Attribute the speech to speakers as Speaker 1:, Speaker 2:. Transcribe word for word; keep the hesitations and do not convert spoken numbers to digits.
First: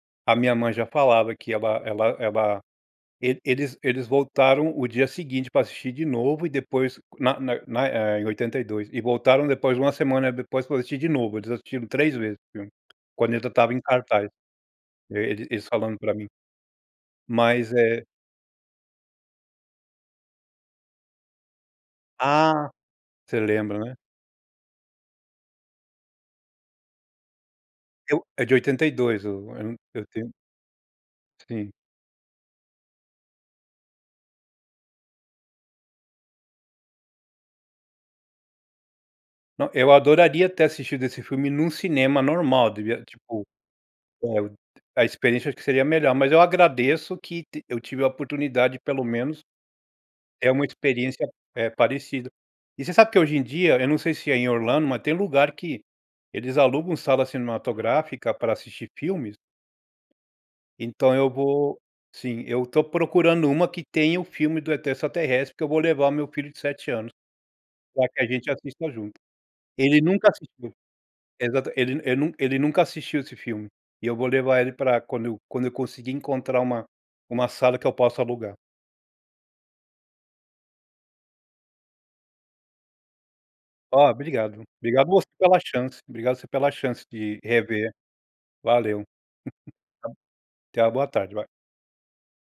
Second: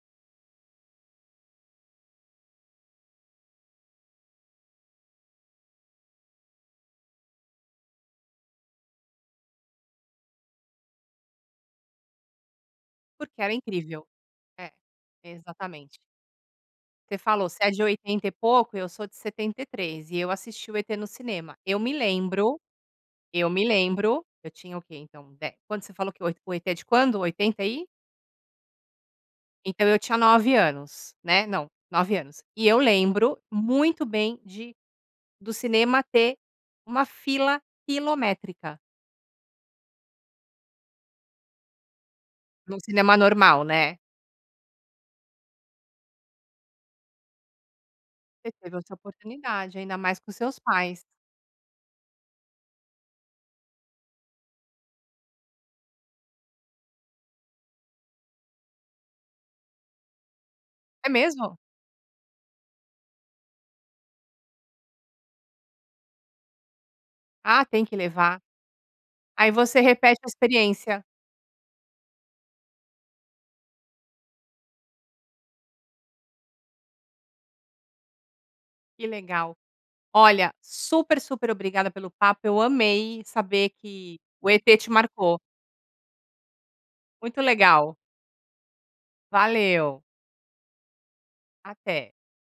Speaker 1: A minha mãe já falava que ela ela ela, ele eles eles voltaram o dia seguinte para assistir de novo e depois na na na eh, em oitenta e dois e voltaram depois uma semana depois para assistir de novo, eles assistiram três vezes o filme, quando
Speaker 2: Porque
Speaker 1: ele já
Speaker 2: era
Speaker 1: estava em
Speaker 2: incrível.
Speaker 1: cartaz,
Speaker 2: É,
Speaker 1: eles
Speaker 2: exatamente.
Speaker 1: falando para mim.
Speaker 2: Você falou você é
Speaker 1: Mas
Speaker 2: de
Speaker 1: é
Speaker 2: oitenta e pouco, eu sou de setenta e três e eu assisti o ET no cinema. Eu me lembro,
Speaker 1: Ah, você
Speaker 2: eu me
Speaker 1: lembra, né
Speaker 2: lembro, eu tinha o quê então, de Quando você falou que o ET, o ET é de quando? oitenta e?
Speaker 1: Eu. É de oitenta e dois, eu
Speaker 2: Então eu
Speaker 1: eu
Speaker 2: tinha
Speaker 1: tenho.
Speaker 2: nove anos, né? Não,
Speaker 1: Sim.
Speaker 2: nove anos. E eu lembro muito bem de do cinema ter uma fila quilométrica.
Speaker 1: Não, eu adoraria ter assistido esse filme num cinema normal
Speaker 2: No
Speaker 1: devia
Speaker 2: cinema
Speaker 1: tipo,
Speaker 2: normal, né.
Speaker 1: a experiência acho que seria melhor, mas eu agradeço que t eu tive a
Speaker 2: Você
Speaker 1: oportunidade
Speaker 2: teve
Speaker 1: de
Speaker 2: essa
Speaker 1: pelo menos,
Speaker 2: oportunidade ainda mais com
Speaker 1: ter
Speaker 2: seus
Speaker 1: uma
Speaker 2: pais.
Speaker 1: experiência, eh, parecida. E você sabe que hoje em dia, eu não sei ai em Orlando, mas tem lugar que eles alugam sala cinematográfica para assistir filmes
Speaker 2: É
Speaker 1: então eu
Speaker 2: mesmo?
Speaker 1: vou, sim, eu estou procurando uma que tenha o filme do ET extraterrestre porque eu vou levar o meu filho de sete anos,
Speaker 2: Ah, tem que
Speaker 1: para que a
Speaker 2: levar.
Speaker 1: gente assista junto.
Speaker 2: Aí você
Speaker 1: Ele
Speaker 2: repete a
Speaker 1: nunca assistiu,
Speaker 2: experiência.
Speaker 1: ele ele nun ele nunca assistiu esse filme, e eu vou levar ele para quando eu quando eu conseguir encontrar uma uma sala que eu posso alugar.
Speaker 2: Que legal. Olha, super, super obrigada pelo papo, eu amei saber
Speaker 1: Olha,
Speaker 2: que o
Speaker 1: obrigado.
Speaker 2: ET te
Speaker 1: Obrigado você
Speaker 2: marcou.
Speaker 1: pela chance, obrigado você pela chance de
Speaker 2: Muito
Speaker 1: rever.
Speaker 2: legal.
Speaker 1: Valeu.
Speaker 2: Valeu.
Speaker 1: Tenha uma boa tarde.
Speaker 2: Até.